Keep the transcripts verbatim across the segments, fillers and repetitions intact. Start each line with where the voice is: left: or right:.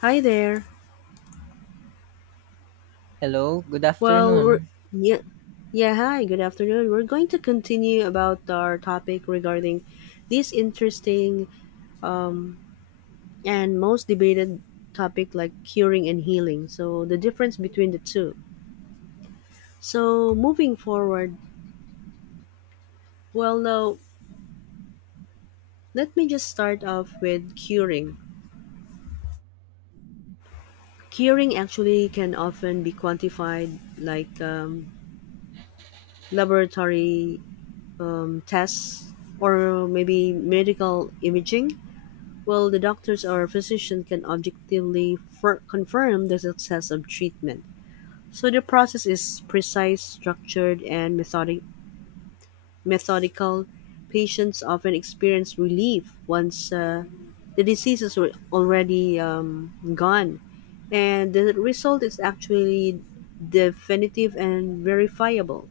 left: Hi there.
right: Hello, good
left: Well, we're
right: afternoon.
left: yeah, yeah. Hi, good afternoon. We're going to continue about our topic regarding this interesting um, and most debated topic like curing and healing, so the difference between the two. So moving forward, well, now let me just start off with curing. Curing actually can often be quantified like um, laboratory um, tests or maybe medical imaging. Well, the doctors or physician can objectively fir- confirm the success of treatment. So the process is precise, structured, and methodic, methodical. Patients often experience relief once uh, the disease is al- already um, gone. And the result is actually definitive and verifiable.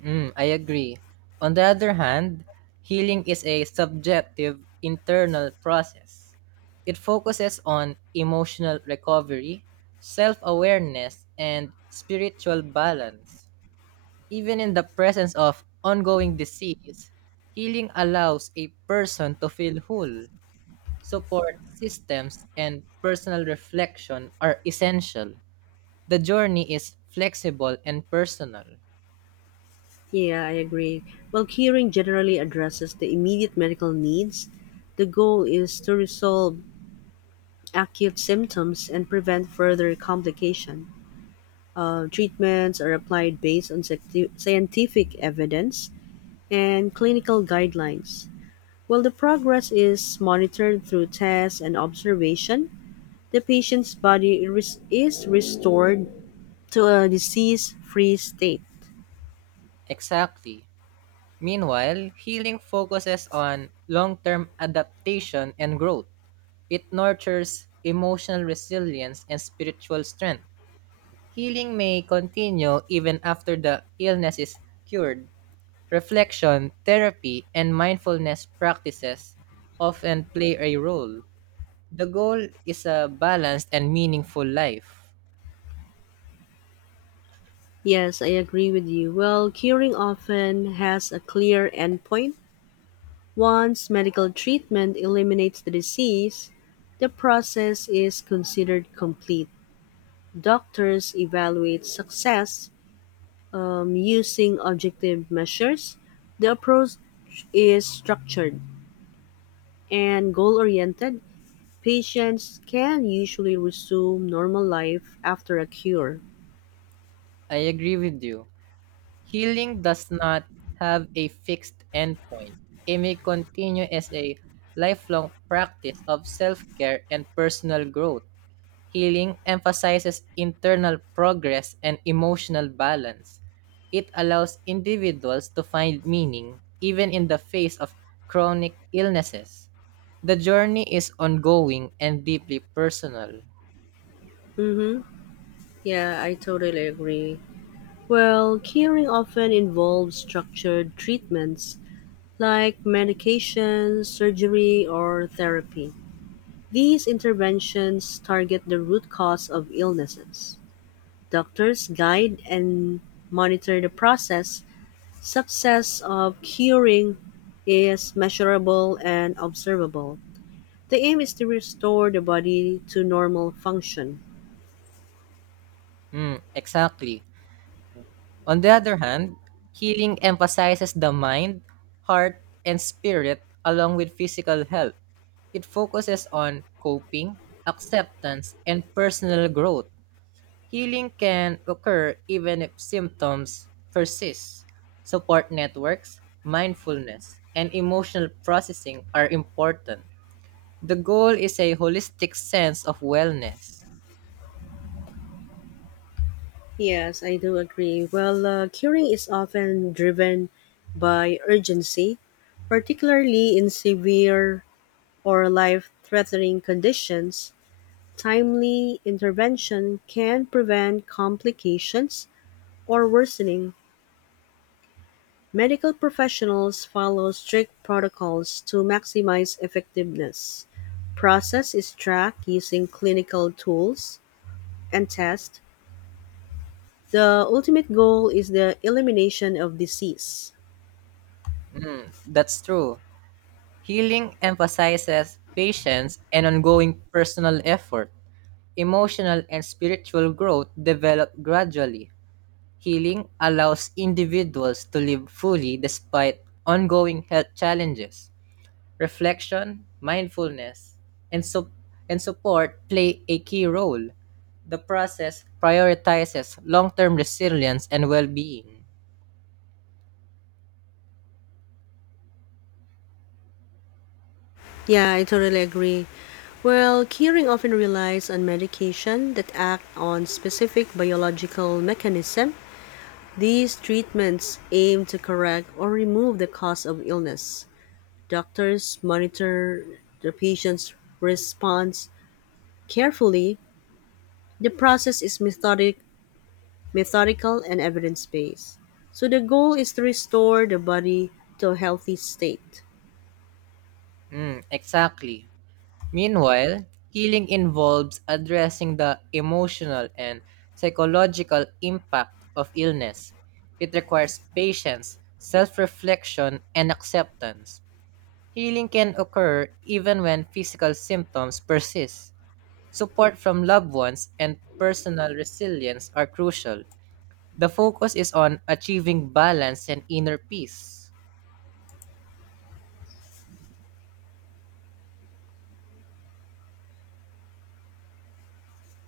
right: Mm, I agree. On the other hand, healing is a subjective internal process. It focuses on emotional recovery, self awareness, and spiritual balance. Even in the presence of ongoing disease, healing allows a person to feel whole. Support systems and personal reflection are essential. The journey is flexible and personal.
left: Yeah, I agree. While curing generally addresses the immediate medical needs, the goal is to resolve acute symptoms and prevent further complication. Uh, treatments are applied based on sci- scientific evidence and clinical guidelines. While the progress is monitored through tests and observation, the patient's body res- is restored to a disease free state.
right: Exactly. Meanwhile, healing focuses on long term adaptation and growth. It nurtures emotional resilience and spiritual strength. Healing may continue even after the illness is cured. Reflection, therapy, and mindfulness practices often play a role. The goal is a balanced and meaningful life.
left: Yes, I agree with you. Well, curing often has a clear endpoint. Once medical treatment eliminates the disease, the process is considered complete. Doctors evaluate success um, using objective measures. The approach is structured and goal oriented. Patients can usually resume normal life after a cure.
right: I agree with you. Healing does not have a fixed endpoint. It may continue as a lifelong practice of self care and personal growth. Healing emphasizes internal progress and emotional balance. It allows individuals to find meaning even in the face of chronic illnesses. The journey is ongoing and deeply personal.
left: Mm-hmm. Yeah, I totally agree. Well, curing often involves structured treatments like medication, surgery, or therapy. These interventions target the root cause of illnesses. Doctors guide and monitor the process. Success of curing is measurable and observable. The aim is to restore the body to normal function.
right: Mm, exactly. On the other hand, healing emphasizes the mind, heart, and spirit along with physical health. It focuses on coping, acceptance, and personal growth. Healing can occur even if symptoms persist. Support networks, mindfulness, and emotional processing are important. The goal is a holistic sense of wellness.
left: Yes, I do agree. Well, uh, curing is often driven by urgency, particularly in severe or life-threatening conditions. Timely intervention can prevent complications or worsening. Medical professionals follow strict protocols to maximize effectiveness. Process is tracked using clinical tools and tests. The ultimate goal is the elimination of disease.
right: That's true. Healing emphasizes patience and ongoing personal effort. Emotional and spiritual growth develop gradually. Healing allows individuals to live fully despite ongoing health challenges. Reflection, mindfulness, and, sup- and support play a key role. The process prioritizes long term resilience and well being.
left: Yeah, I totally agree. Well, curing often relies on medication that act on specific biological mechanism. These treatments aim to correct or remove the cause of illness. Doctors monitor the patient's response carefully. The process is methodic, methodical and evidence based. So the goal is to restore the body to a healthy state.
right: Mm, exactly. Meanwhile, healing involves addressing the emotional and psychological impact of illness. It requires patience, self reflection, and acceptance. Healing can occur even when physical symptoms persist. Support from loved ones and personal resilience are crucial. The focus is on achieving balance and inner peace.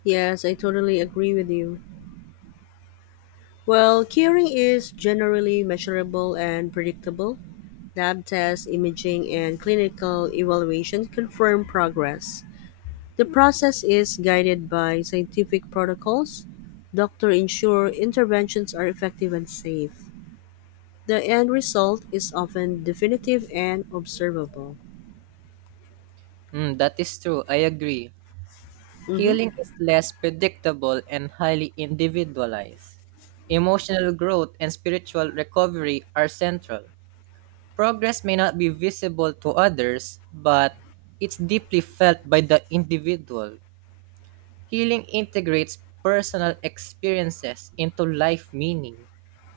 left: Yes, I totally agree with you. Well, curing is generally measurable and predictable. Lab tests, imaging, and clinical evaluation confirm progress. The process is guided by scientific protocols. Doctors ensure interventions are effective and safe. The end result is often definitive and observable.
right: Mm, that is true. I agree.
left: Mhm.
right: Healing is less predictable and highly individualized. Emotional growth and spiritual recovery are central. Progress may not be visible to others, but it's deeply felt by the individual. Healing integrates personal experiences into life meaning.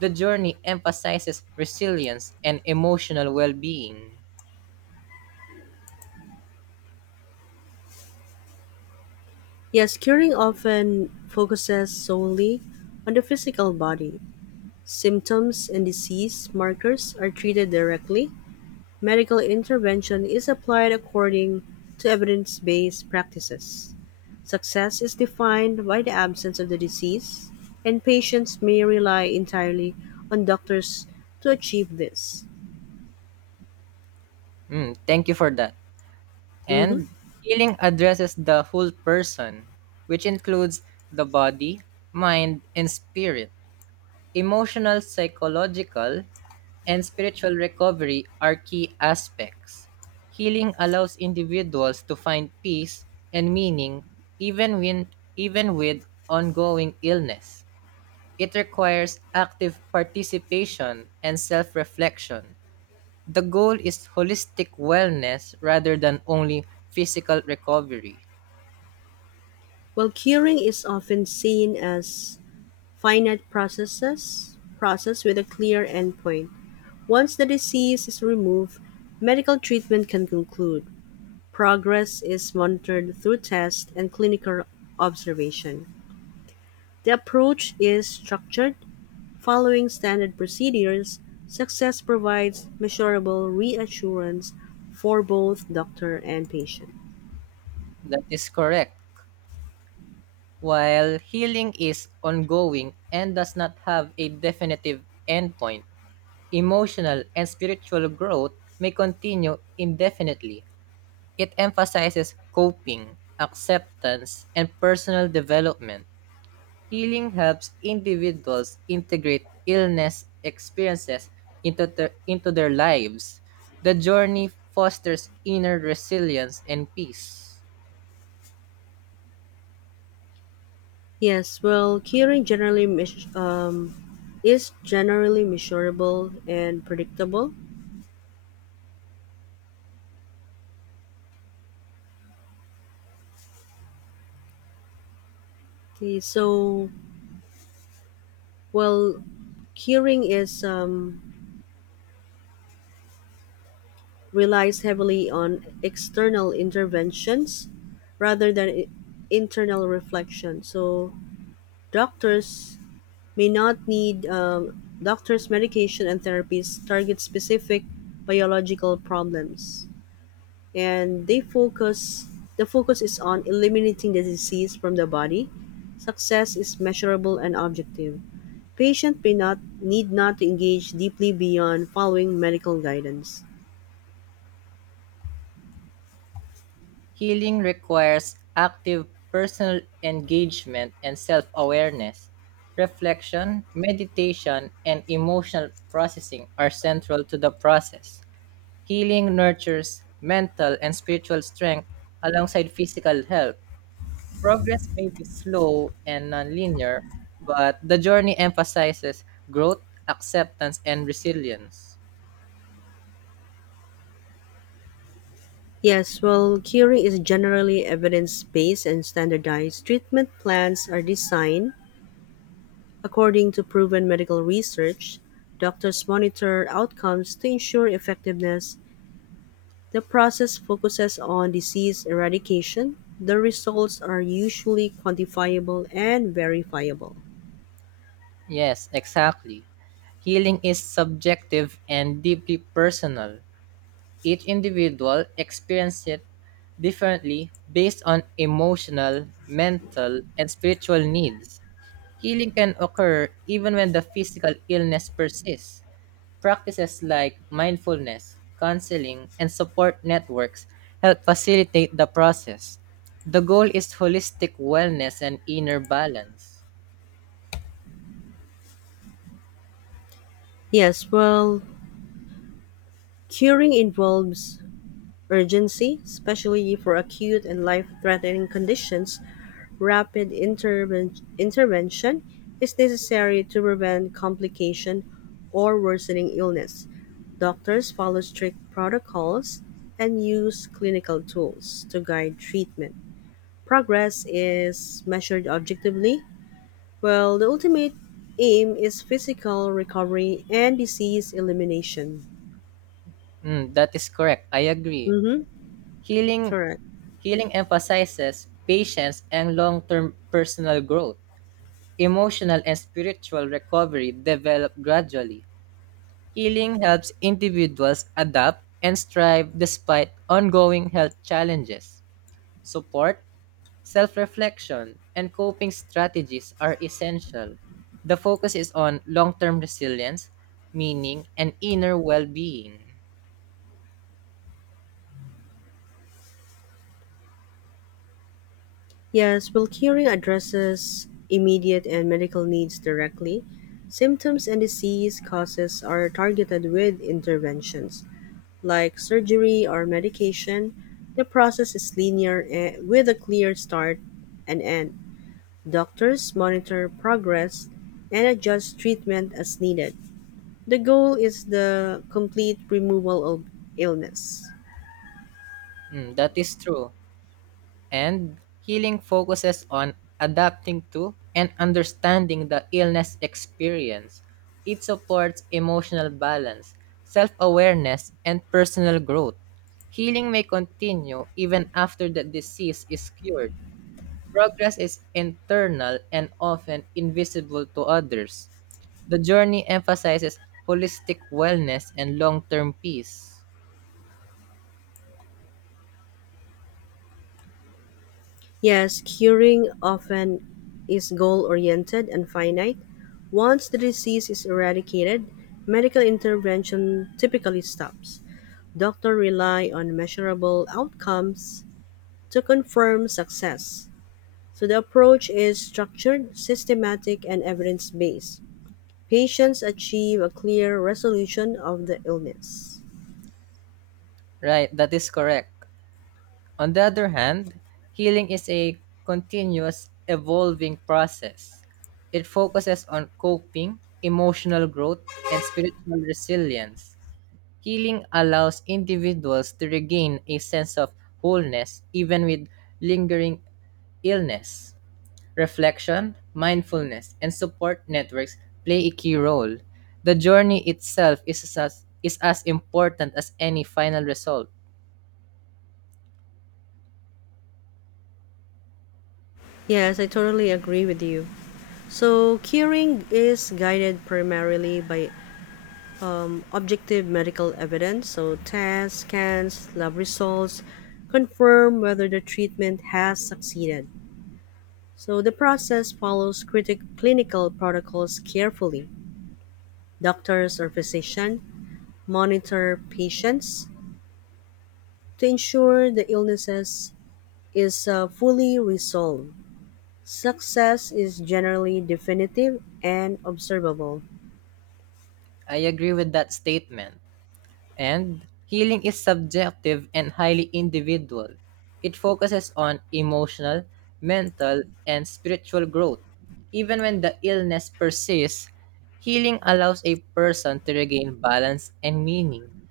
right: The journey emphasizes resilience and emotional well being.
left: Yes, curing often focuses solely on the physical body. Symptoms and disease markers are treated directly. Medical intervention is applied according to evidence based practices. Success is defined by the absence of the disease, and patients may rely entirely on doctors to achieve this.
right: Thank you for that.
left: Mhm.
right: And healing addresses the whole person, which includes the body, mind, and spirit. Emotional, psychological, and spiritual recovery are key aspects. Healing allows individuals to find peace and meaning even when even with ongoing illness. It requires active participation and self-reflection. The goal is holistic wellness rather than only physical recovery.
left: While curing is often seen as finite processes, process with a clear endpoint. Once the disease is removed, medical treatment can conclude. Progress is monitored through tests and clinical observation. The approach is structured. Following standard procedures, success provides measurable reassurance for both doctor and patient.
right: That is correct. While healing is ongoing and does not have a definitive endpoint, emotional and spiritual growth may continue indefinitely. It emphasizes coping, acceptance, and personal development. Healing helps individuals integrate illness experiences into, the, into their lives. The journey fosters inner resilience and peace.
left: Yes, well, curing generally meas- um, is generally measurable and predictable. Okay, so well, curing is um, relies heavily on external interventions rather than i- internal reflection. So doctors may not need um, doctors, medication, and therapies target specific biological problems. And they focus, the focus is on eliminating the disease from the body. Success is measurable and objective. Patient may not need not to engage deeply beyond following medical guidance.
right: Healing requires active personal engagement and self awareness. Reflection, meditation, and emotional processing are central to the process. Healing nurtures mental and spiritual strength alongside physical health. Progress may be slow and nonlinear, but the journey emphasizes growth, acceptance, and resilience.
left: Yes, well, curing is generally evidence based and standardized. Treatment plans are designed according to proven medical research. Doctors monitor outcomes to ensure effectiveness. The process focuses on disease eradication. The results are usually quantifiable and verifiable.
right: Yes, exactly. Healing is subjective and deeply personal. Each individual experiences it differently based on emotional, mental, and spiritual needs. Healing can occur even when the physical illness persists. Practices like mindfulness, counseling, and support networks help facilitate the process. The goal is holistic wellness and inner balance.
left: Yes, well, curing involves urgency, especially for acute and life threatening conditions. Rapid interven- intervention is necessary to prevent complication or worsening illness. Doctors follow strict protocols and use clinical tools to guide treatment. Progress is measured objectively, while the ultimate aim is physical recovery and disease elimination.
right: Mm, that is correct. I agree.
left: Mm-hmm.
right: Healing
left: Correct.
right: healing emphasizes patience and long-term personal growth. Emotional and spiritual recovery develop gradually. Healing helps individuals adapt and strive despite ongoing health challenges. Support, self reflection, and coping strategies are essential. The focus is on long term resilience, meaning, and inner well being.
left: Yes, well, curing addresses immediate and medical needs directly. Symptoms and disease causes are targeted with interventions like surgery or medication. The process is linear eh, with a clear start and end. Doctors monitor progress and adjust treatment as needed. The goal is the complete removal of illness.
right: That is true. And healing focuses on adapting to and understanding the illness experience. It supports emotional balance, self awareness, and personal growth. Healing may continue even after the disease is cured. Progress is internal and often invisible to others. The journey emphasizes holistic wellness and long term peace.
left: Yes, curing often is goal oriented and finite. Once the disease is eradicated, medical intervention typically stops. Doctors rely on measurable outcomes to confirm success. So the approach is structured, systematic, and evidence based. Patients achieve a clear resolution of the illness.
right: Right, that is correct. On the other hand, healing is a continuous evolving process. It focuses on coping, emotional growth, and spiritual resilience. Healing allows individuals to regain a sense of wholeness even with lingering illness. Reflection, mindfulness, and support networks play a key role. The journey itself is as, is as important as any final result.
left: Yes, I totally agree with you. So curing is guided primarily by um, objective medical evidence. So tests, scans, lab results confirm whether the treatment has succeeded. So the process follows critic clinical protocols carefully. Doctors or physicians monitor patients to ensure the illnesses is uh, fully resolved. Success is generally definitive and observable.
right: I agree with that statement. And healing is subjective and highly individual. It focuses on emotional, mental, and spiritual growth. Even when the illness persists, healing allows a person to regain balance and meaning.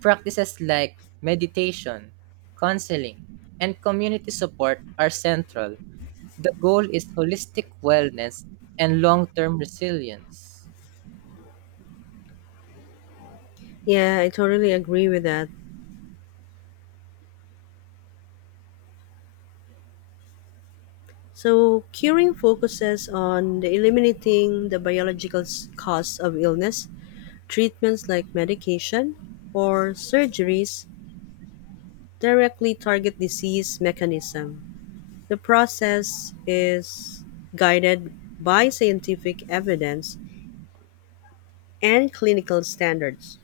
right: Practices like meditation, counseling, and community support are central. The goal is holistic wellness and long term resilience.
left: Yeah, I totally agree with that. So curing focuses on the eliminating the biological s- cause of illness. Treatments like medication or surgeries directly target disease mechanism. The process is guided by scientific evidence and clinical standards.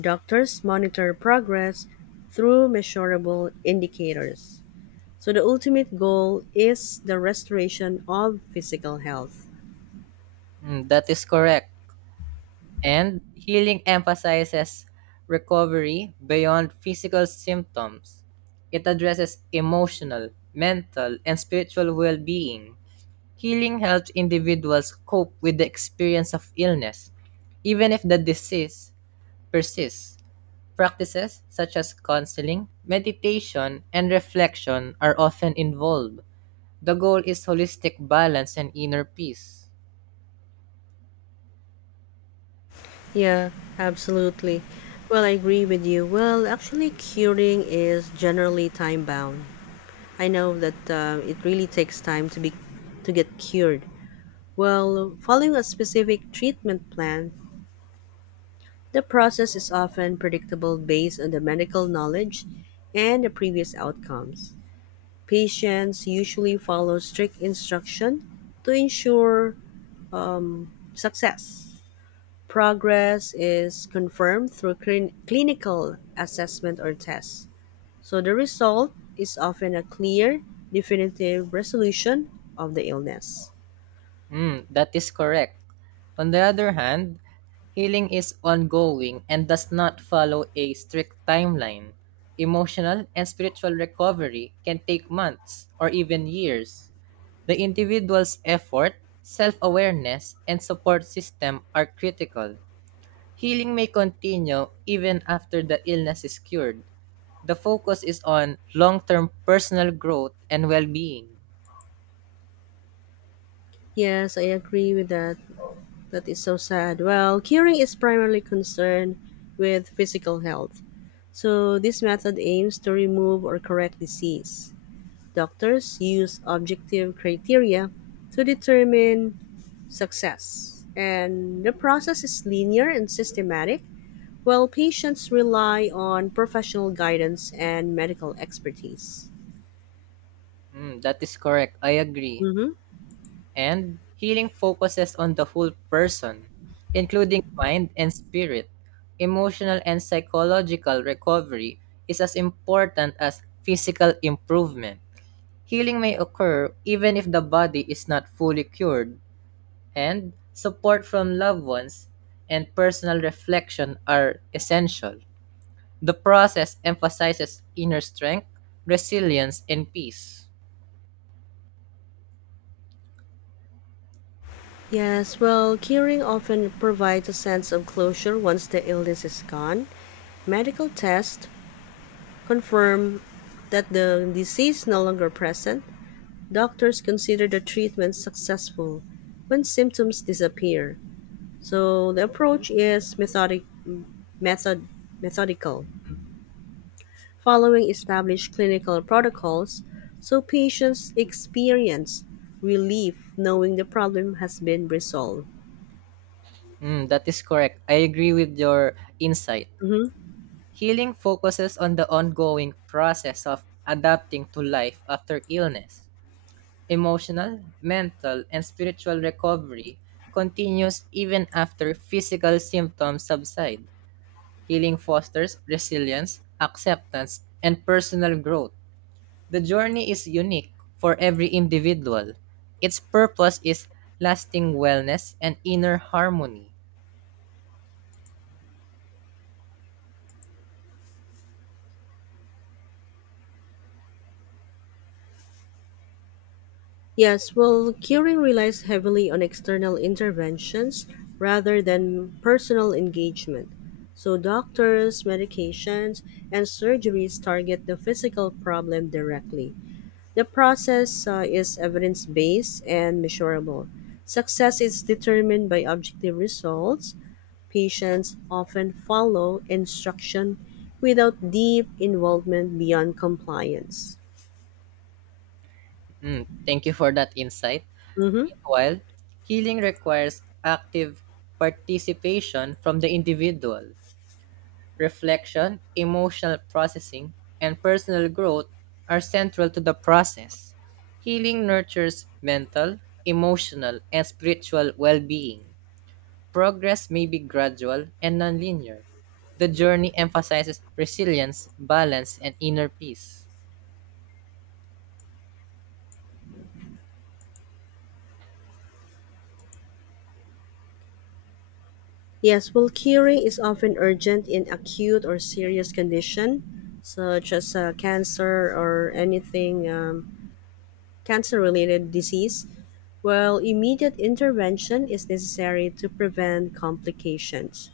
left: Doctors monitor progress through measurable indicators. So the ultimate goal is the restoration of physical health.
right: Mm, that is correct. And healing emphasizes recovery beyond physical symptoms. It addresses emotional, mental, and spiritual well being. Healing helps individuals cope with the experience of illness, even if the disease persists. Practices such as counseling, meditation, and reflection are often involved. The goal is holistic balance and inner peace.
left: Yeah, absolutely. Well, I agree with you. Well, actually, curing is generally time bound. I know that uh, it really takes time to be to get cured. Well, following a specific treatment plan, the process is often predictable based on the medical knowledge and the previous outcomes. Patients usually follow strict instruction to ensure um, success. Progress is confirmed through clin- clinical assessment or tests. So the result is often a clear, definitive resolution of the illness.
right: Mm, that is correct. On the other hand, healing is ongoing and does not follow a strict timeline. Emotional and spiritual recovery can take months or even years. The individual's effort, self awareness, and support system are critical. Healing may continue even after the illness is cured. The focus is on long-term personal growth and well-being.
left: Yes, I agree with that. That is so sad. Well, curing is primarily concerned with physical health, so this method aims to remove or correct disease. Doctors use objective criteria to determine success, and the process is linear and systematic, while patients rely on professional guidance and medical expertise.
right: Mm, that is correct. I agree.
left: Hmm.
right: And healing focuses on the whole person, including mind and spirit. Emotional and psychological recovery is as important as physical improvement. Healing may occur even if the body is not fully cured, and support from loved ones and personal reflection are essential. The process emphasizes inner strength, resilience, and peace.
left: Yes, well, curing often provides a sense of closure once the illness is gone. Medical tests confirm that the disease is no longer present. Doctors consider the treatment successful when symptoms disappear, so the approach is methodic, method, methodical, following established clinical protocols, so patients experience relief knowing the problem has been resolved.
right: Mm, that is correct. I agree with your insight.
left: Mhm.
right: Healing focuses on the ongoing process of adapting to life after illness. Emotional, mental, and spiritual recovery continues even after physical symptoms subside. Healing fosters resilience, acceptance, and personal growth. The journey is unique for every individual. Its purpose is lasting wellness and inner harmony.
left: Yes, well, curing relies heavily on external interventions rather than personal engagement. So doctors, medications, and surgeries target the physical problem directly. The process uh, is evidence based and measurable. Success is determined by objective results. Patients often follow instruction without deep involvement beyond compliance.
right: Mm, thank you for that insight.
left: Mhm.
right: Meanwhile, healing requires active participation from the individual. Reflection, emotional processing, and personal growth are central to the process. Healing nurtures mental, emotional, and spiritual well being. Progress may be gradual and nonlinear. The journey emphasizes resilience, balance, and inner peace.
left: Yes, well, curing is often urgent in acute or serious condition, such as uh, cancer or anything um, cancer-related disease. While immediate intervention is necessary to prevent complications,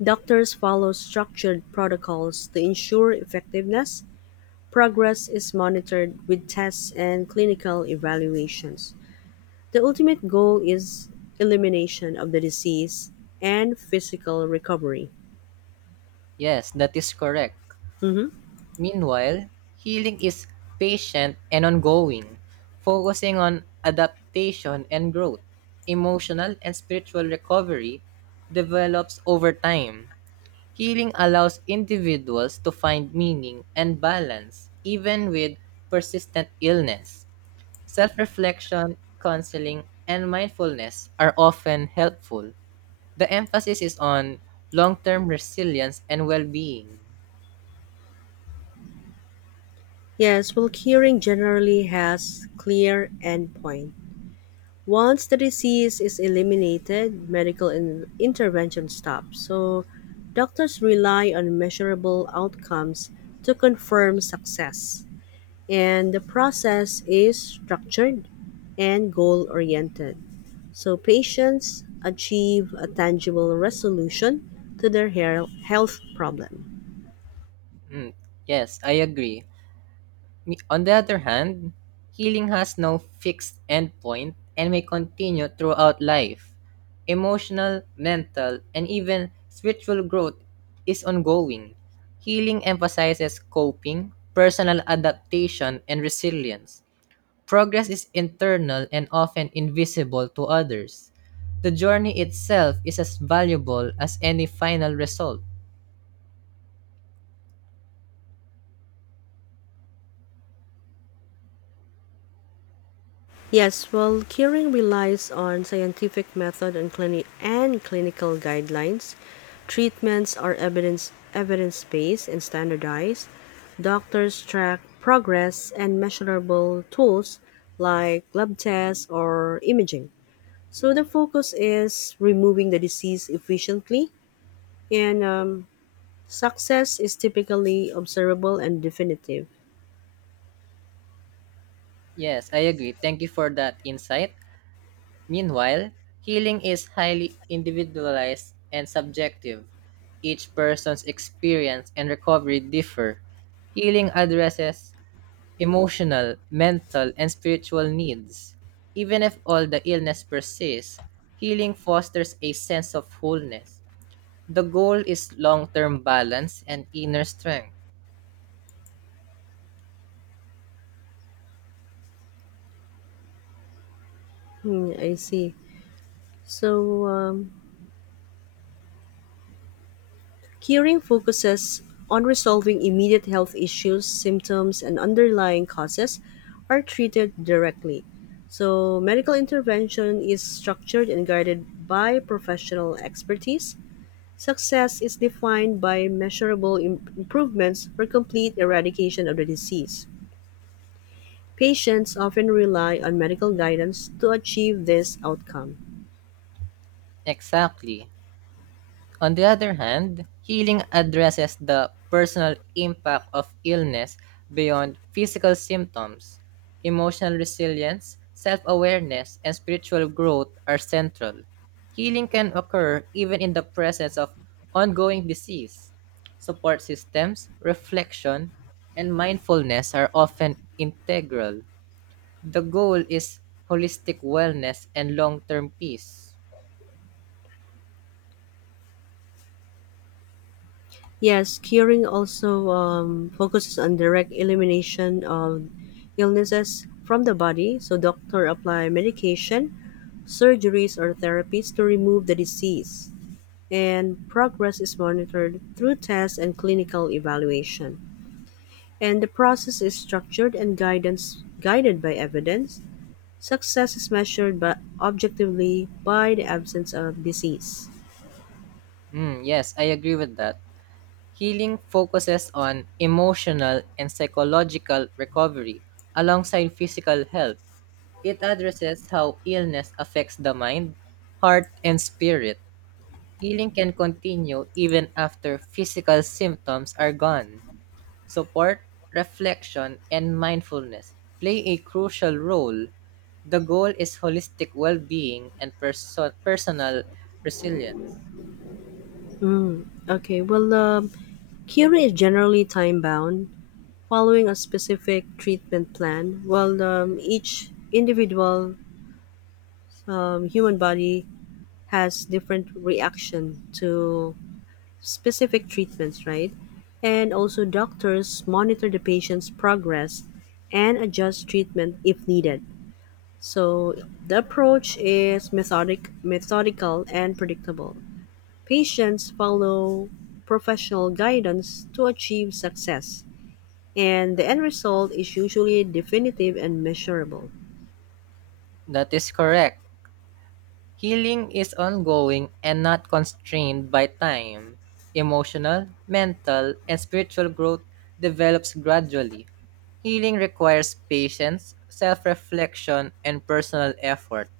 left: doctors follow structured protocols to ensure effectiveness. Progress is monitored with tests and clinical evaluations. The ultimate goal is elimination of the disease and physical recovery.
right: Yes, that is correct.
left: Mhm.
right: Meanwhile, healing is patient and ongoing, focusing on adaptation and growth. Emotional and spiritual recovery develops over time. Healing allows individuals to find meaning and balance, even with persistent illness. Self reflection, counseling, and mindfulness are often helpful. The emphasis is on long term resilience and well being.
left: Yes, well, curing generally has clear endpoint. Once the disease is eliminated, medical in- intervention stops. So doctors rely on measurable outcomes to confirm success. And the process is structured and goal oriented. So patients achieve a tangible resolution to their hair- health problem.
right: Yes, I agree. Me- On the other hand, healing has no fixed endpoint and may continue throughout life. Emotional, mental, and even spiritual growth is ongoing. Healing emphasizes coping, personal adaptation, and resilience. Progress is internal and often invisible to others. The journey itself is as valuable as any final result.
left: Yes, well, curing relies on scientific method and clini- and clinical guidelines. Treatments are evidence evidence based and standardized. Doctors track progress and measurable tools like lab tests or imaging. So the focus is removing the disease efficiently, and um, success is typically observable and definitive.
right: Yes, I agree. Thank you for that insight. Meanwhile, healing is highly individualized and subjective. Each person's experience and recovery differ. Healing addresses emotional, mental, and spiritual needs. Even if all the illness persists, healing fosters a sense of wholeness. The goal is long term balance and inner strength.
left: Hmm, I see. So um, curing focuses on resolving immediate health issues. Symptoms and underlying causes are treated directly. So medical intervention is structured and guided by professional expertise. Success is defined by measurable im- improvements for complete eradication of the disease. Patients often rely on medical guidance to achieve this outcome.
right: Exactly. On the other hand, healing addresses the personal impact of illness beyond physical symptoms. Emotional resilience, self awareness, and spiritual growth are central. Healing can occur even in the presence of ongoing disease. Support systems, reflection, and mindfulness are often integral. The goal is holistic wellness and long term peace.
left: Yes, curing also um, focuses on direct elimination of illnesses from the body. So doctor apply medication, surgeries or therapies to remove the disease. And progress is monitored through tests and clinical evaluation. And the process is structured and guidance guided by evidence. Success is measured by objectively by the absence of disease.
right: Mm, yes, I agree with that. Healing focuses on emotional and psychological recovery alongside physical health. It addresses how illness affects the mind, heart, and spirit. Healing can continue even after physical symptoms are gone. Support, reflection, and mindfulness play a crucial role. The goal is holistic well being and perso- personal resilience.
left: Okay, well, um, curing is generally time bound following a specific treatment plan. Well, um, each individual um, human body has different reaction to specific treatments, right? And also, doctors monitor the patient's progress and adjust treatment if needed. So the approach is methodic, methodical, and predictable. Patients follow professional guidance to achieve success, and the end result is usually definitive and measurable.
right: That is correct. Healing is ongoing and not constrained by time. Emotional, mental, and spiritual growth develops gradually. Healing requires patience, self reflection, and personal effort.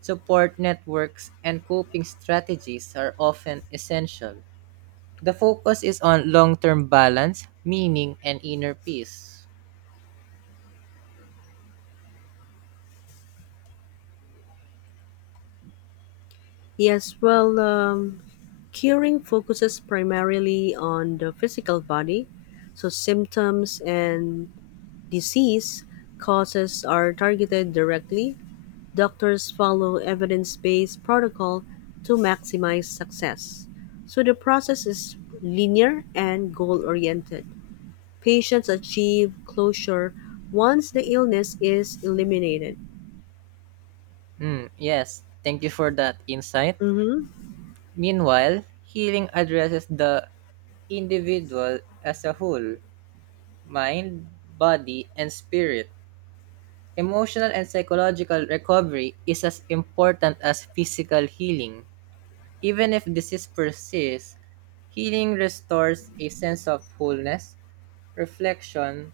right: Support networks and coping strategies are often essential. The focus is on long term balance, meaning, and inner peace.
left: Yes, well, um, curing focuses primarily on the physical body, so symptoms and disease causes are targeted directly. Doctors follow evidence based protocol to maximize success. So the process is linear and goal oriented. Patients achieve closure once the illness is eliminated.
right: Mm, yes, thank you for that insight.
left: Mhm.
right: Meanwhile, healing addresses the individual as a whole mind, body, and spirit. Emotional and psychological recovery is as important as physical healing. Even if disease persists, healing restores a sense of wholeness, reflection,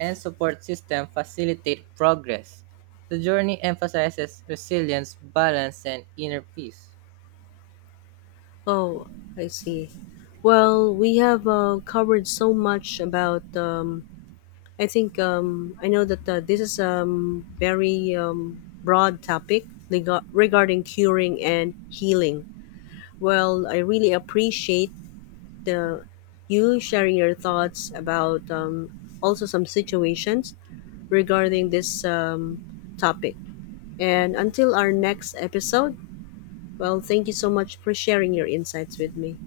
right: and support system facilitate progress. The journey emphasizes resilience, balance, and inner peace.
left: Oh, I see. Well, we have uh, covered so much about. Um, I think um, I know that uh, this is a um, very um, broad topic lega- regarding curing and healing. Well, I really appreciate the you sharing your thoughts about um, also some situations regarding this um, topic. And until our next episode, well, thank you so much for sharing your insights with me.